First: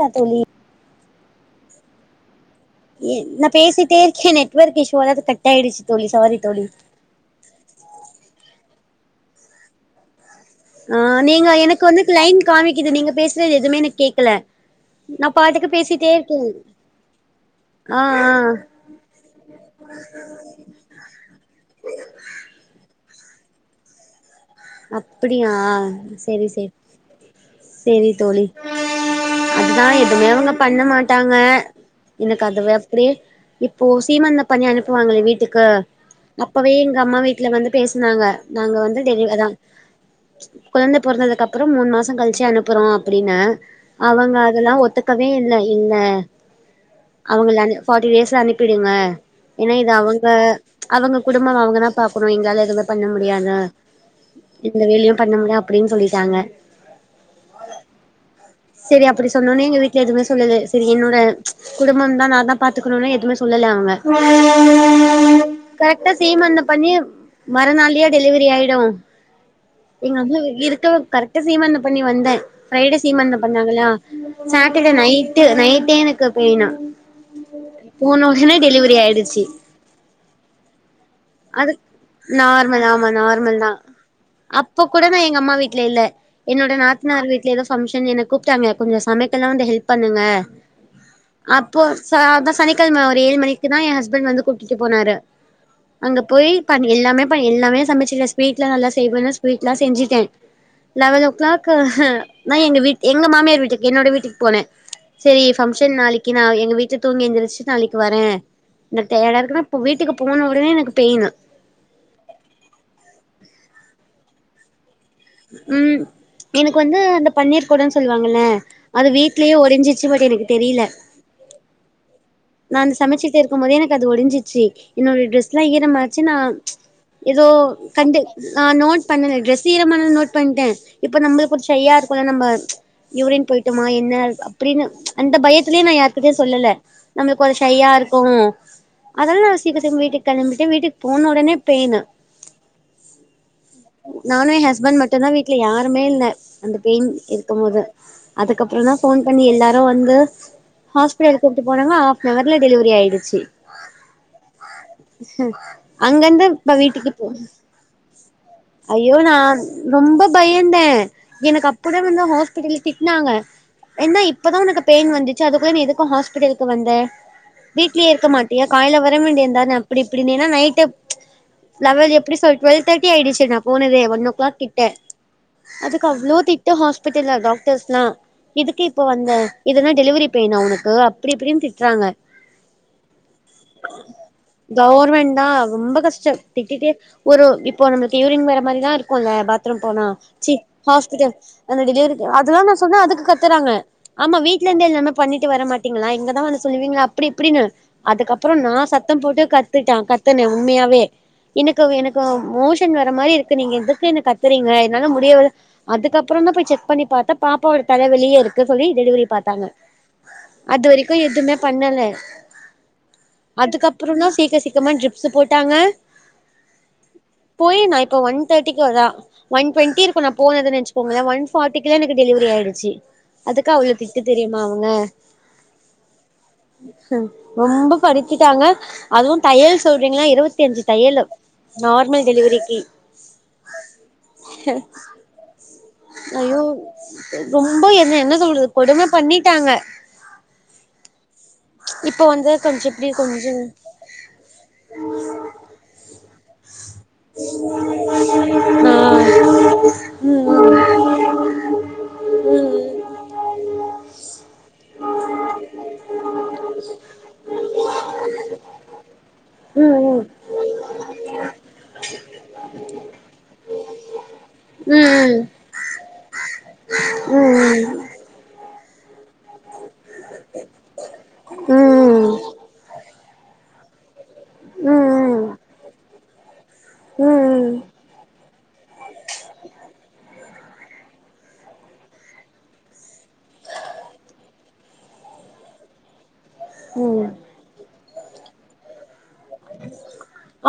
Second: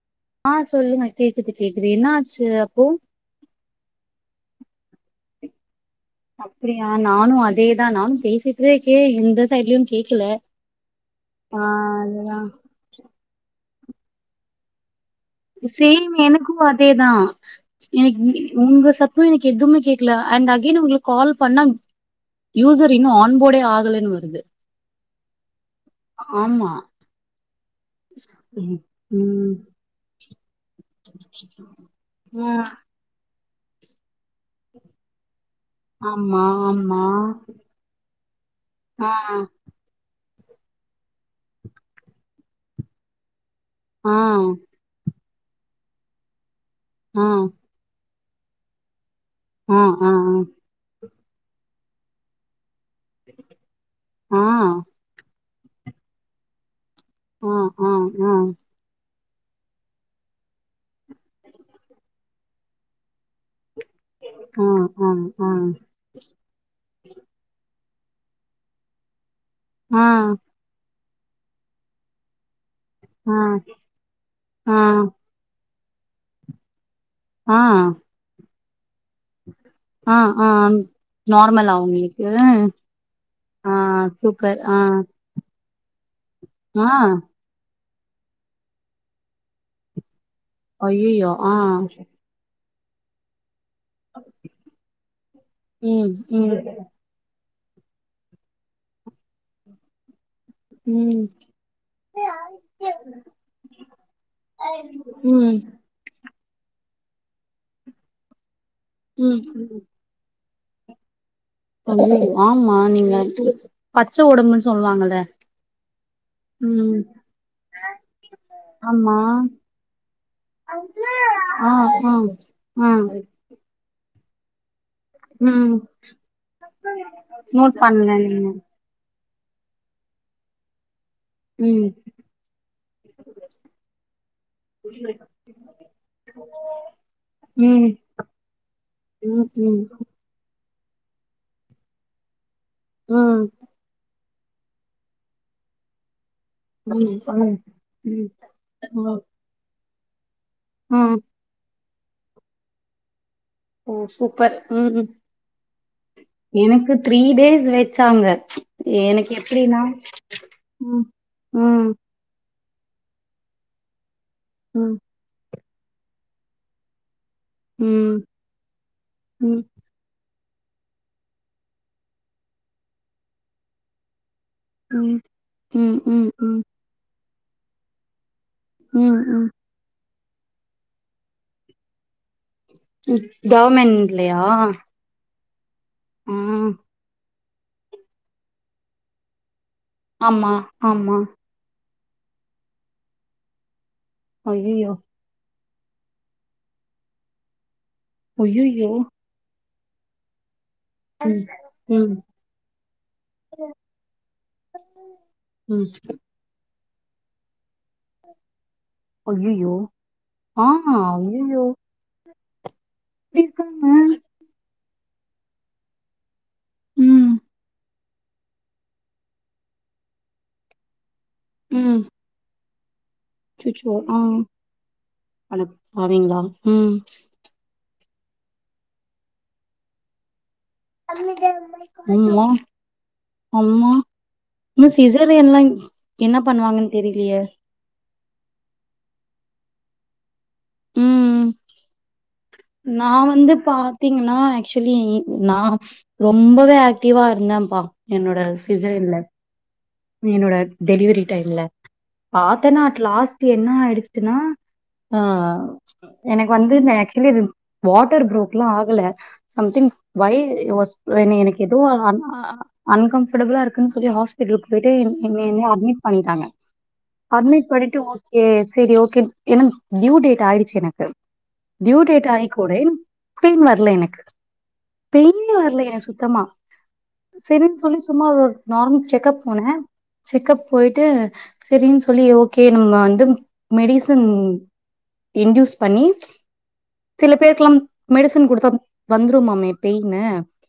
மா தோழி ஆ சொல்லுங்க கேக்குது கேக்குது என்னாச்சு அப்போ நா பேசிட்டேருக்கே நெட்வொர்க் இஷ்யூவால அது கட் ஆயிடுச்சு தோழி சாரி தோழி ஆ நானு அதேதா நானு பேசிட்டேருக்கே எந்த சைட்லயு கேக்கல ஆ நீங்க ஆ எனக்கு வந்து அதுதா க்ளைன்ட் காமிக்கிது நீங்க பேசுறது எதுமே எனக் கேக்கல நா பாட்டுக்கு பேசிட்டே சேம் இருக்கே எனக்கு அதேதா எ ஆ எ ஆ இந்த சத்தோ எனக்கு எதுமே கேக்கல அண்ட் அத் ஏ நா உங்குளுக் கால் பண்ணா யூசர் இன்னு ஆன்போர்டே ஆகலன்னு வருது அப்பிடியா செரி செரி ஆமா செரி தோழி ம் ம். அதுதா எதுமே அவுங்க பண்ண மாட்டாங்க எனக்கு ஆ அது வப்டே இப்போ சீமந்த பண்ணி அனுப்புவாங்களே வீட்டுக்கு ஆமா அப்பவே எங்க ஆமா அம்மா வீட்ல வந்து பேசுனாங்க நாங்க வந்து ஆ டெலிவர் அதா கொழந்த பொறந்ததுக்கு அப்புறோ மூணு மாசோ கழிச்சு அனுப்புறோ அப்டின்னு ஆ அவங்க அதுல்லா ஒத்துக் கவே இல்ல இந்த ஆ அவங்களனு ஃபார்ட்டி டேஸ்ல அனுப்பிடுங்க ஏனா ஆ இது ஆ அவங்க ஆ அவுங்க குடும்பம் அவங்கதா பாக்குணு எங்களால எதுவு பண்ண முடியாதா ஆ எந்த வேலையு பண்ண முல்ல அப்டின் சொல்லிட்டாங்க ஆ ஆ ஆ செரி அப்புடி சொன்னவுன்னே எங்க வீட்ல எதுவுமே சொல்லல்ல செரி என்னோட குடும்பம் தா நா தா பாத்துக்கணுணே எதுவுமே சொல்லல அவங்க அ அ அ கரெக்டா சீமந்தம் பண்ணி மறு நாள்லயே டெலிவரி ஆயிடு எங்க [unintelligible] இருக்க கரெக்டா சீமந்தம் பண்ணி வந்தே ஃப்ரைடே ஆ சீமந்தம் பண்ணாங்களா ஆ சாட்டடே நைட் நைட்டே எனக்கு பெயினு ஆ போன ஒடனே டெலிவரி ஆயிடுச்சு ஆ ஆம் அதுக் நார்மல் ஆமா நார்மல் தா ஆ சூப்பர் ஆ அப்போ கூட நா எங்க அம்மா வீட் வீட்ல இல்ல என்னோட ஆ நாத்தனார் வீட்ல ஏதோ பங்க்ஷன்னு என்ன கூப்ட்டாங்க கொஞ்சோ சமைக்கலான்ட்டு ஹெல்ப் பண்ணுங்க ஐயயோ ஆ அப்போ ச அதா சனிக்கெழம ஒரு ஏழு மணிக்கிதா எ ஹஸ்பண்ட் வந்து கூட்டிட்டு போனாரு ம் அங்க போய் ம் பண் எல்லாமே பண் எல்லாமே சமைச்சிட்ட ஸ்வீட்லா நல்லா செய்வேன்னு ஸ்வீட்லா செஞ்சுட்டே ம் ம் லெவல்லோ ஓ கிளாக்கு நா எங்க வீட் எங்க மாமியார் வீட்டுக் என்னோட வீட்டுக்கு போனே சேரி ஃபங்க்ஷன் நாளைக் கீ நா எங்க வீட்ல தூங்கி எந்துருச்சு நாளைக்கு வர எனக் டயடா ம் இருக்குன்னா இப்போ வீட்டுக்கு போன ஒடனே எனக் கு பெயினு ஆமா நீங்க ஏக்சுவலி பச்ச ஒடம்புன் சொல்வாங்கள்ல ம் எனக்கு வந்து அந்த பன்னீர் கொடோன் சொல்லுவாங்கல்ல அது ஆமா வீட்லயே ஒடஞ்சிருச்சு பட் எனக்கு தெரியில ஆ ஆ நா ஆ அந்த சமைச்சுட்டு இருக்கு போதே எனக்கு அது ஒடிஞ்சிருச்சு என்னொட ட்ரெஸ்லா ம் ஈற மாச்சு நா ஒதோ நோட் பண்ணுங்க கண்டு நீங்க நா நோட் பண்ணல டிரெஸ்சு ஈரமானது நோட் பண்டே இப்ப நம்மளுக்கு ம் ஷய்யா இருக்குல்ல நம்ம யூரின் போயிட்டமா என்ன அப்டின்னு அந்த பயத்திலியே நா யார்கிட்டயு சொல்லல நம்மளுக்கு ஒரு ம் ஷய்யா இருக்கு ம் அதெல்லா ம் [unintelligible] வீட்டுக் கெளம்பிட்டு வீட்டுக் போன ஒடனே பெயினு ம் நானு ஏ ஹஸ்பண்ட் மட்டுதா வீட்ல யாருமே இல்ல அந்த பெயின் ம் இருக்கும் போது ம் அதுக்கப்பறந்தா ம் ஃபோன் பண்ணி எல்லாரு வந்து ம் ஹாஸ்பிட்டல் கூட்டு போனாங்க ஹாஃப்னவர்ல டெலிவரி ஆயிடுச்சு ஓ சூப்பர் ம் அங்கருந்து இப்ப எனக்கு வீட்டுக்கு த்ரீ போ டேஸ் வெச்சாங்க ஐயோ எனக்கு நா எப்டின்னா ரொம்ப பயந்த ம் எனக்கு ம் அப்டே வந்து ஹாஸ் பிட்டல்ல திட்னாங்க ஏன்னா இப்பதா உனக்கு ம் பெயின் வந்துச்சு அதுக்குல்ல நீ எதுக்கு ஹாஸ்பிட்டலுக்கு வந்த வீட்டிலேயே ம் இருக்க மாட்டியா காலைல வர ம் வேண்டியந்தானம் இப்டி பிடிந்தின்னா நைட்டு லெவல் எப்டி சொல் டுவெல் தோட்டி ஆயிடுச்சு நா போனதே ஒன் ஓ கிளாக் கிட் ட்ட ம் ம் ம் அதுக்கு ம் அவ்வளோ ம் திட்டு ஹாஸ் பிட்டல்ல டாக்டர்ஸ்லா எதுக்கு இப்போ வந்த ம் ம் இது என்ன டெலிவரி பெய்னா உனக்கு அப்புடி இப்புடின் திட் ச்சாங்க கவர்மெண்ட்லயா கவர்மெண்ட்தா ரொம்ப கஷ் ச்ச ஆ திட்டிட்டே ஒரு இப்போ நம்மளுக்கு யூரின் வர்ற மாரிலா இருக்குல்ல பாத் த்ரூம் போனா ஆமா ச்சி ஆமா ஹாஸ்பிட்டல் அந்த டெலிவரி அதல்லா நா சொன்னா அதுக்கு கத்துறாங்க அம்மா வீட்ல இருந்து ஐயயோ எல்லாமே பண்ணிட்டு வர மாட்டீங்களா இங்கதா வந்து சொல்லுவீங்களா அப்புடி இப்புடின்னு அதுக்கப்பறோ நா ஐயயோ சத்தம் போட்டு கத்துட்டா கத்துன உண்மியாவே ம் எனக்கு ம் எனக்கு மோஷன் வர மாரி இருக்கு நீங்க எதுக்கு என்ன கத்துறீங்க என்னால முடியவே ம் அதுக்கப்புறந்தா போய் செக் பண்ணி பாத்தா பாப்பாவோட தல வெளிய இருக் க்க சொல்லி டெலிவரி பாத்தாங்க ஐயயோ ஆ அது வரைக்கு எதுவுமே ஐயயோ பண்ணல இப்டி இருக்காங்க அதுக்கப்பறந்தா சீக்க சீக்கிறமா ட்ரிப் ப்ஸ் போட்டாங்க ம் போய் நா இப்போ வந் தேர்டிக்கு தா ஒன் டவெண்டி இருக்கு நா போனதுன்னு வச்சுகோங்கலே ஒன் பார்டிகுலா ம் எனக்கு டெலிவரி ஆயிருச்சு அச்சச்சோ ஆம் அடப்பாவிங்களா ம் ம் ரொம்ப படித்திட்டாங்க அதுவும் தையல் சொல்றீங்கள்ல இருவத்தி அஞ்சு தையலு நார்மல் அம்மா டெலிவரிக்கு அம்மா இன்னு சிசேரியன் எல்லான் என்ன பண்ணுவாங்கன் தெரிலியே ரொம்பா என்ன என்ன சொல்றது கொடும பண்ணிட்டாங்க ம் இப்ப வந்த கொஞ்சோ இப்டி நா வந்து கொஞ்சம் பாத்தீங்கன்னா ஏக்சுவலி நா ரொம்பவே ஏக்டிவா இருந்தேம்பா என்னோட ஆ சிசேரியன்ல ம் என்னோட டெலிவரி டைம்ல பாத்தன்னா அட் லாஸ்ட் என்ன ஆயிடுச்சுன்னா ஆ எனக்கு வந்து இந்த ஏக்சுவலி இது வாட்டர் புரோக்லா ஆகல ம் சம்திங் ம் வை நீ எனக்கு எதுவு ஆனா அன்கம்பர்டபுலா இருக்குன் சொல்லி ஹாஸ்பிட்டலுக் போயிட்டு ம் என்னமோ அட்மிட் பண்ணிட்டாங்க ம் ம் ம் அட்மிட் பண்ணிட்டு சரி சரி ஓகே எனக்கு டியூ டேட் ஆயிடுச்சு எனக்கு டியூ ம் டேட் ம் ம் ஆக கூட பெயின் வரல எனக்கு பெயின் வரலையா சுத்தமா ம் சரின் ம் சொல்லி சும்மா ஒரு நார்மல் செக்கப் போனே செக்கப் போயிட்டு சரின் சொல்லி ஓகே நம்ம வந்து மெடிசின் இன்டியுஸ் பண்ணி ம் சில ம் பேருக்குலா மெடிசின் குடுப் வந்துருமா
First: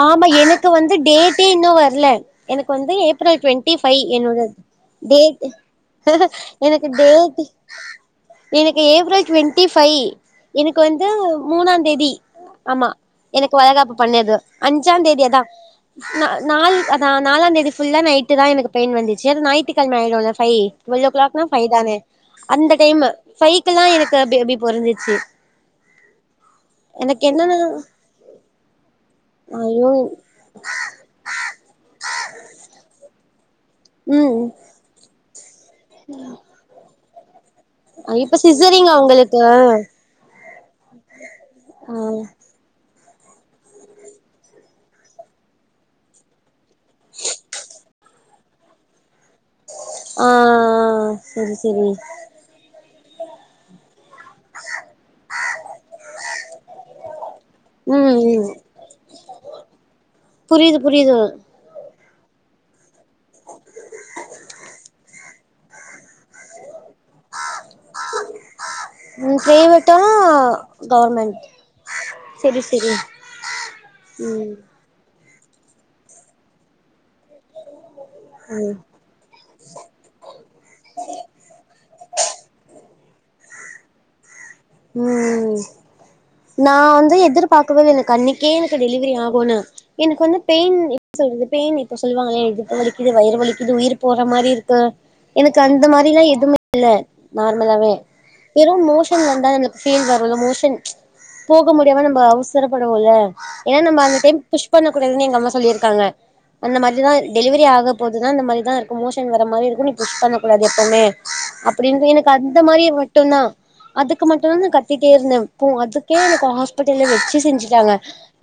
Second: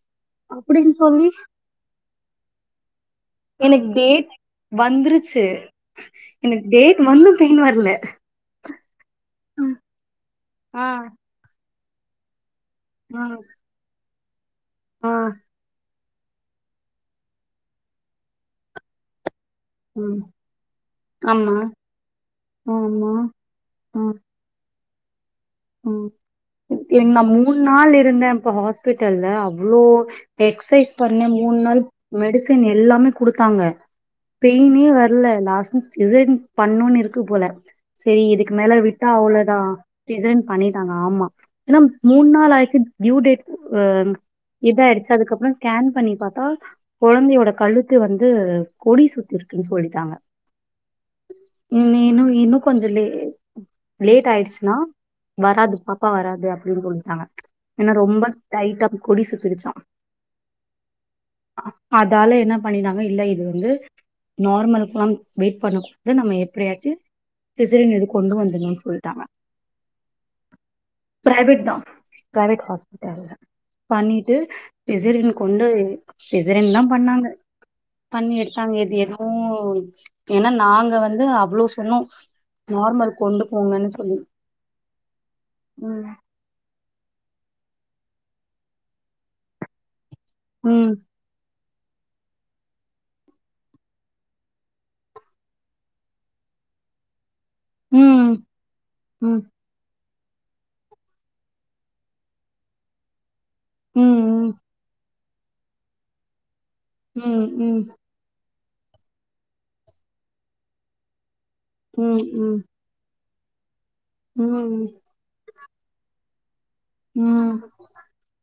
ஆமா எனக்கு வந்து சொல்லி டேட்டே இன்னு வரல எனக்கு வந்து ஏப் ரல் டுவெண்ட்டி எனக்கு ஃபைவ் டேட் என்னோட டேட் வந்துருச்சு எனக்கு டேட் வந்து டேட்டே பெயின் வரல எனக்கு ஏப்ரல் டுவெண்டி ஃபைவ் எனக்கு ஆ வந்து மூணாந்தேதி ஆமா ம் வழகாப்பு பண்ணது அஞ்சா தேதிதா நா நாள் நா நாலாந்தேதி புல்லா நைட்டு தா எனக்கு பெயின் வந்துச்சு அத நைட்டு [unintelligible] ம் டுவல் ஓ க்ளாக்னா ஆமா ஃபைவ் தானே அந்த டைம்மு ஆமா ஃபைவ்குல்லா ம் எனக்கு பேபி பொறந்துருச்சு ம் நா மூணு என்னன்னா நாள் இருந்தே இப்ப ஹாஸ்பிட்டல்ல அவ்ளோ ஐயோ எக்ஸசைஸ் பண்ண மூண் நாள் மெடிசின் எல்லாமே குடுத்தாங்க ம் பெயினே வர இல்ல லாஸ்ட சிசேரியன் பண்ணும்ன்னு இருக்கு போல சரி இப்ப இதுக்கு மேல சிசரிங்கா விட்டா உங்களுக்கு அவ்ளதா சிசேரியன் பண்ணிட்டாங்க ஆமா ஏன்னா ஆ மூணு நாள் ஆயக்கு ட்யூ டேட் ஆ இது ஆயிடுச்சு அதுக்கப்பற ஸ்கேன் பண்ணி பாத்தா கொழந்தையோட கழுத் த்து வந்து கொடி சுத்தி இருக்குன்னு சொல்லி டாங்க ஆ செரி செரி நேனு இன்னு கொஞ்ச லே லேட் ஆயிடுச்சுன்னா வராது பாப்பா வராது அப்படின்னு சொல்லிட்டாங்க என்னா ம் ரொம்ப ம் டைட்டா கொடி சுத்திக்குச்சா புரியுது புரியுது அதால என்ன பண்ணிடாங்க இல்ல இது வந்து நார்மலுக்குல்லா வெயிட் பண்ண கூடாது நம்ம எப்படியாச்சு சிசரியன் இது கொண்டு வந்தணும்ன்னு சொல்லிட்டாங்க [unintelligible] கவர்மெண்ட் பி்ரைவேட் தா செரி ப்ரைவேட் செரி ஹாஸ்பிட்டல்ல பண்ணிட்டு ம் சிசேரியன் கொண்டு சிசேரியன் தா பண்ணாங்க பண்ணி எடுத்தாங்க எது எதோ ஓ ஏனா நாங்க வந்து அவ்ளோ சொன்னோ நார்மல் கொண்டு போங்கன் சொல்லி ம்ம் ம் நா வந்து எதிர்பார்க்கவே இல்ல எனக்கு அன்னைக்கே எனக்கு டெலிவரி ஆகுனு எனக்கு வந்து பெயின் ம் சொல்றதுப்ப நீ இப்ப சொல்லுவாங்களே இடுப்பு வலிக்குது வயிறுலிக்குது உயிர் போற மாரி இருக்கு எனக்கு அந்த மாரிலா எதுவுமே இல்ல நார்மலாவே ம் வெறும் மோஷன் ம் வந் ந்த பீல் வரும்ல மோஷன் போக முடியாம நம்ம அவசரப்படுவோல ஏன் நாம அந்தடைம் ம் புஷ் பண்ணக் கூடாதுன்னு எங்க அம்மா சொல்லியிருக்காங்க அந்த மாதிரிதா ம் டெலிவரி ம் ஆக போக ன இந்த மாரிதா இருக்கு மோஷன் வர மாரி இருக்கு நீ புஷ் பண்ணக்கூடாது எப்பவுமே ம் அப்டினு எனக்கு அந்த ம் மாரியே மட்டுந்தா க்கு மட்டுந்தா நா ம் கத்திட்டே இருந்தே போ அதுக்கே எனக்கு ஹாஸ்பிட்டல்ல ம் வச்சு ம் செஞ்சுட்டாங்க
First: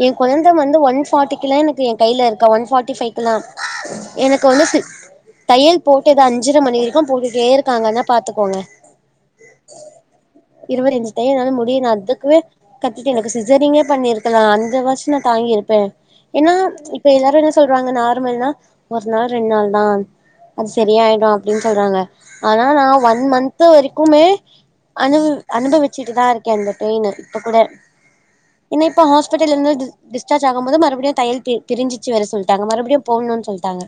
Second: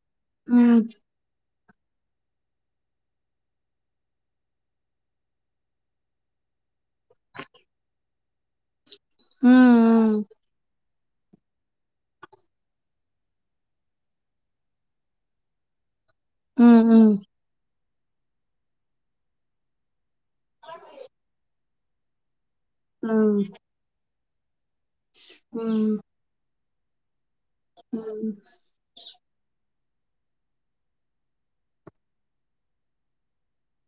ஏ கொழந்த வந்து ம் ஒன் ஃபாட்டிக்குலா எனக்கு எ கையில இருக்கா ஒன் ஃபாட்டி ஃபைவ்க்குலா எனக்கு வந்து தையல் போட்டது அஞ்சரை மணி வரைக்கு போட்டுட்டே இருக்காங்கன்னா பாத்துக்கோங்க ம் இது வேர தையம்னாலு முடியல அதுக்கு கத்திட்டு எனக்கு சிசரிங்கே பண்ணிருக்லா அந்த வாச்சு நா தாங்கி இருப்பே ஏனா ம் இப்ப எல்லாரு என்ன சொல் சொல்றாங்க நார்மல்னா ஒரு நாள் ரெண்டு நாள் தா அது சரியாயிடு அப்டின் சொல்றாங்க அதா நா ஒன் ம் மந்த் வரைக்குமே அனுப் ம் அனுபவிச்சுட்டுதா இருக்கே அந்த பெயினு இப்ப கூட ம் என்னய இப்ப ஹஸ்பிட்டல்ல இருந்து டிஸ் டிஸ்சார்ஜ் ஆகும்போதும் மறுபடியு தையல் பி பிரிஞ்சுச்சு வேற சொல்ட்டாங்க மறுபடியு போட்ணுன் சொல்ட்டாங்க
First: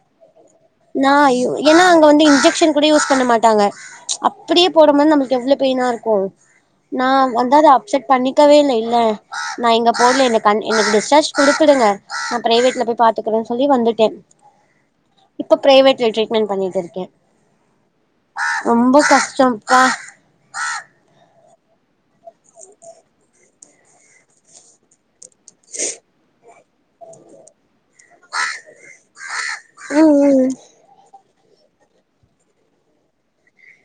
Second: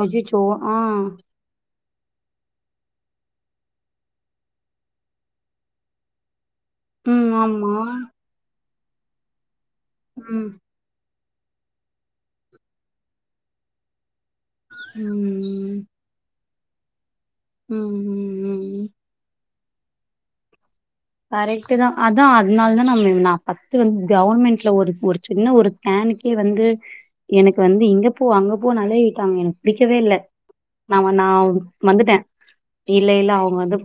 அச்சச்சோ ஆ ஏனா அங்க வந்து இன்ஜெக்ஷன் கூட யூஸ் பண்ண மாட்டாங்க அப்டியே போடும்போது நம்மள்க் கு எவ்ள பெயினா இருக்கு நா ம் வந்து அத ஆமா அப்செட் பண்ணிக்கவே இல்ல இல்ல நா இங்க போட்ல எனக்கு ம் கன் எனக்கு டிஸ்ஜார்ஜ் குடுத்துடுங்க நா பிரைவேட்ல போய் பாத்துக்குறே சொல்லி வந்துட்டே ம் இப்ப பிரவேட்ல ட்ரீட்மெண்ட் பண்ணிட்டு இருக்கே ம்ம் ரொம்ப கஷ்டம்பா கரெக்ட் தா அதா அதுனால தா நம்ம நா ஃபர்ஸ்ட் வந்து கவர்மெண்ட்ல ஒரு ஒரு சின்ன ஒரு ஸ்கேனுக்கே வந்து எனக்கு வந்து இ இங்க போ அங்க போனு அலைய விட்டாங்க எனக்கு பிடிக்கவே இல்ல ம் ம் நா வ நா வந்துட்டே இல்ல இல்ல அவுங்க வந்து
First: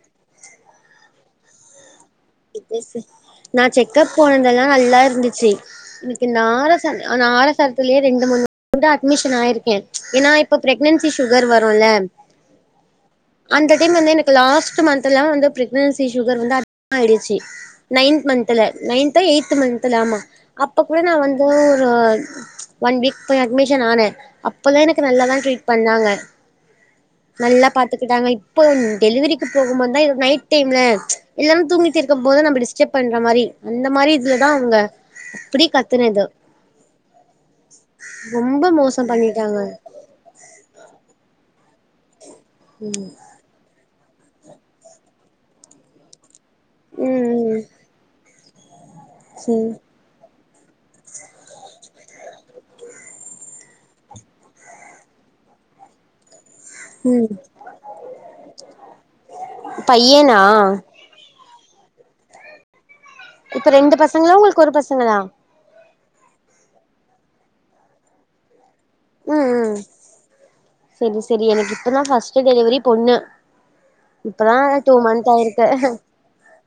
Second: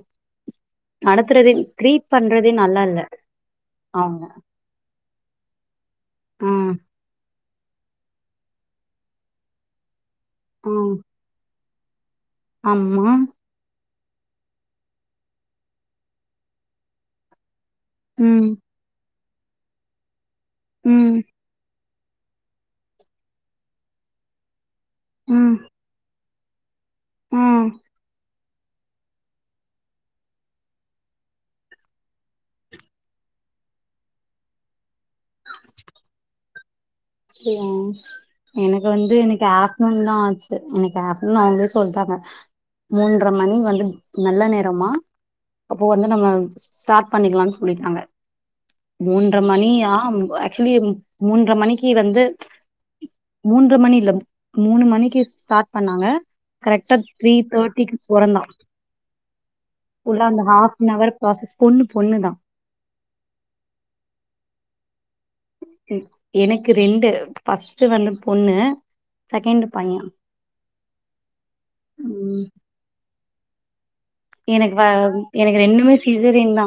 நடத்துறதே ட்ரீட் பண்றதே [inaudible] நல்லா இல்ல பேசு நா செக்கப் அவங்க போனதெல்லா நல்லா இருந்துச்சு எனக்கு ம் நாரசந்த் நாரசத்துலே ரெண்டு மூணு [inaudible] அட்மிஷன் ஆயிருக்கே ஏனா இப்ப ம் பிரெக்னன்சி சுகர் வருல்ல ஆமா அந்த டைம் வந்து எனக்கு லாஸ்ட் மந்த்லா வந்து பிரக்னன்சி சுகர் வந்து அதிகமா ஆயிடுச்சு நைன்த் ம் மந்த்ல நைன்தோ எய்த்து மந்த்ல ஆமா அப்ப கூட நா ம் வந் ஒ ரோ ஒன் வீக் போய் அட்மிஷன் ஆனே அப் அப்பலா எனக்கு நல்லாதா ம் ட்ரீட் பண்ணாங்க நல்லா ம் பாத்துகிட்டாங்க இப் இப்போ டெலிவரிக்கு போகும்போதா எனக்கு நைட் டைம்ல இல்லாம தூங்கிட்டு இருக்கும் போது நம்ம டிஸ்டப் பண்ற மாரி அந்த மாரி இதுலதா அவங்க அப்டி கத்துனது அப்டியா ரொம்ப எனக்கு மோசோ வந்து எனக்கு பண்ணிட்டாங்க ஆப்ட்னூன்தா ஆச்சு எனக்கு ஆப்னூன் [unintelligible] சொல்றாங்க மூன்ற மணி வந்து நல்ல நேரமா அப்போ வந்து நம்ம ஸ்டார்ட் ம் பண்ணிக்கலானு ம் சொல்லிட்டாங்க மூன்ற சரி மணியா சிலிம் மூன்ற மணிக்கு க்கி வந்து மூன்ற மணி இல்ல மூணு மணிக்கு ஸ்டார்ட் பண்ணாங்க கரெக்டா ம் த்ரி தேர்டிக்கு பொறந்தா உள்ள பையனா அந்த ஹாஃபனவர் ப்ராசஸ் பொண்ணு பொண்ணுதா இப்ப ரெண்டு பசங்களா உங்ளுக்கு ஒரு பசங்களா ம் எனக்கு ரெண்டு ஃபர்ஸ்ட் வந்து பொண்ணு ம் செகண்டு் ம் பைய செரி செரி எனக்கு இப்ப தா ஃபர்ஸ்ட்டு ம். டெலிவரி பொண்ணு இப்பதா எனக்கு வ டூ மந்த் எனக்கு ஆயிருக்கு ரெண்டுமே சிசரியேன் தா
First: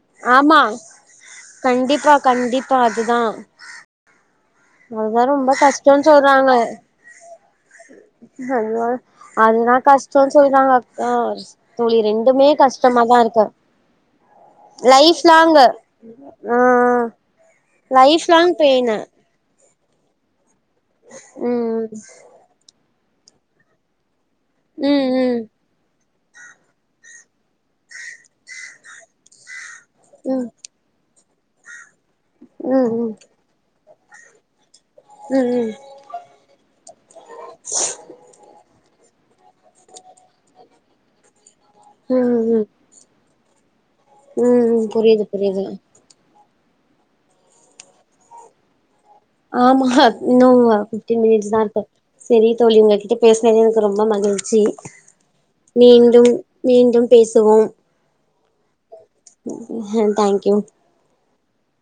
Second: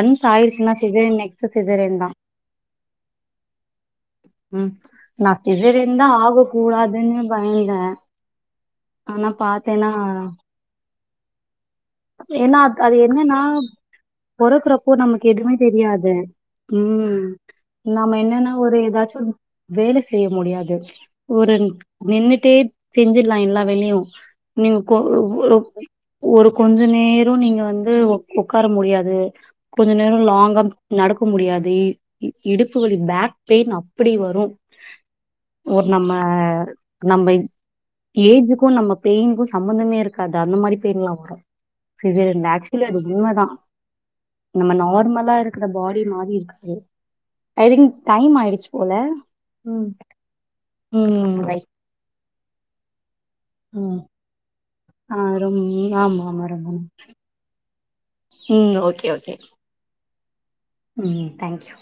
ஒன்ஸ் ஆமா ஆயிருச்சுனா சிசேரியன் நெக்ஸ்ட் சிசேரியன் தா கண்டிப்பா கண்டிப்பா அது தா ம் நா சிசேரியன்தா கஷ்டோன்னு ஆக கூடாதுனு பயந்தே அய்யோ அதுதா கஷ்டோனு சொல்லறாங்க அக்கா தோழி ரெண்டுமே ஏனா அது கஷ்டமாதா என்னன்னா இருக்கு பொறக்குறப்போ லைஃப் நமக்கு எதுமே லாங்கு தெரியாது ஆ ம் நம்ம லைஃப் என்னன்னா லாங் ஒரு பெயினு எதாச்சு ஒன் வேல செய்ய முடியாது ஒரு ம் நின்னுட்டே செஞ்சிருலா எல்லா வேலையு நீங்க கொ ம் ம் ஒரு ஒரு கொஞ்சோ நேரோ நீங்க வந்து ஒக்கார முடியாது கொஞ்சோ நேரோ ம் லாங்கா நடக்க முடியாது இடுப்பு ம் ம் வலி ம் பேக் பெயின் அப்டி வரு ம் ம் நம்ம நம்ம ஏஜுக்கு நமக்கு பெயின்க்கு சம்பந்தமே இருக்காது அந்த மாரி பெயினெல்லா வரு ம் சிசேரியன் ம் ம் ஆக்சுவலி அது உண்மைதா நம்ம ம் புரியுது நார்மலா இருக்கிற புரியுது பாடி மாரி இருக்காது ஐதிங்க் டைம் ஆயிடுச்சு போல ஆமா ம் இன்னு பிப்டீன் ம் பை. மினிட்ஸ்தா இருக்கு செரி தோழி உங்ககிட்ட பேசுனதுக்கு எனக்கு ம் ரொம்ப மகிழ்ச்சி ஆ ரொம் ஆமா மீண்டும் ஆமா ரொம்ப நன் மீண்டும் பேசுவோம் ம் ஓகே ஓகே ம் தேங்க்யூ ம் தேங்க் யூ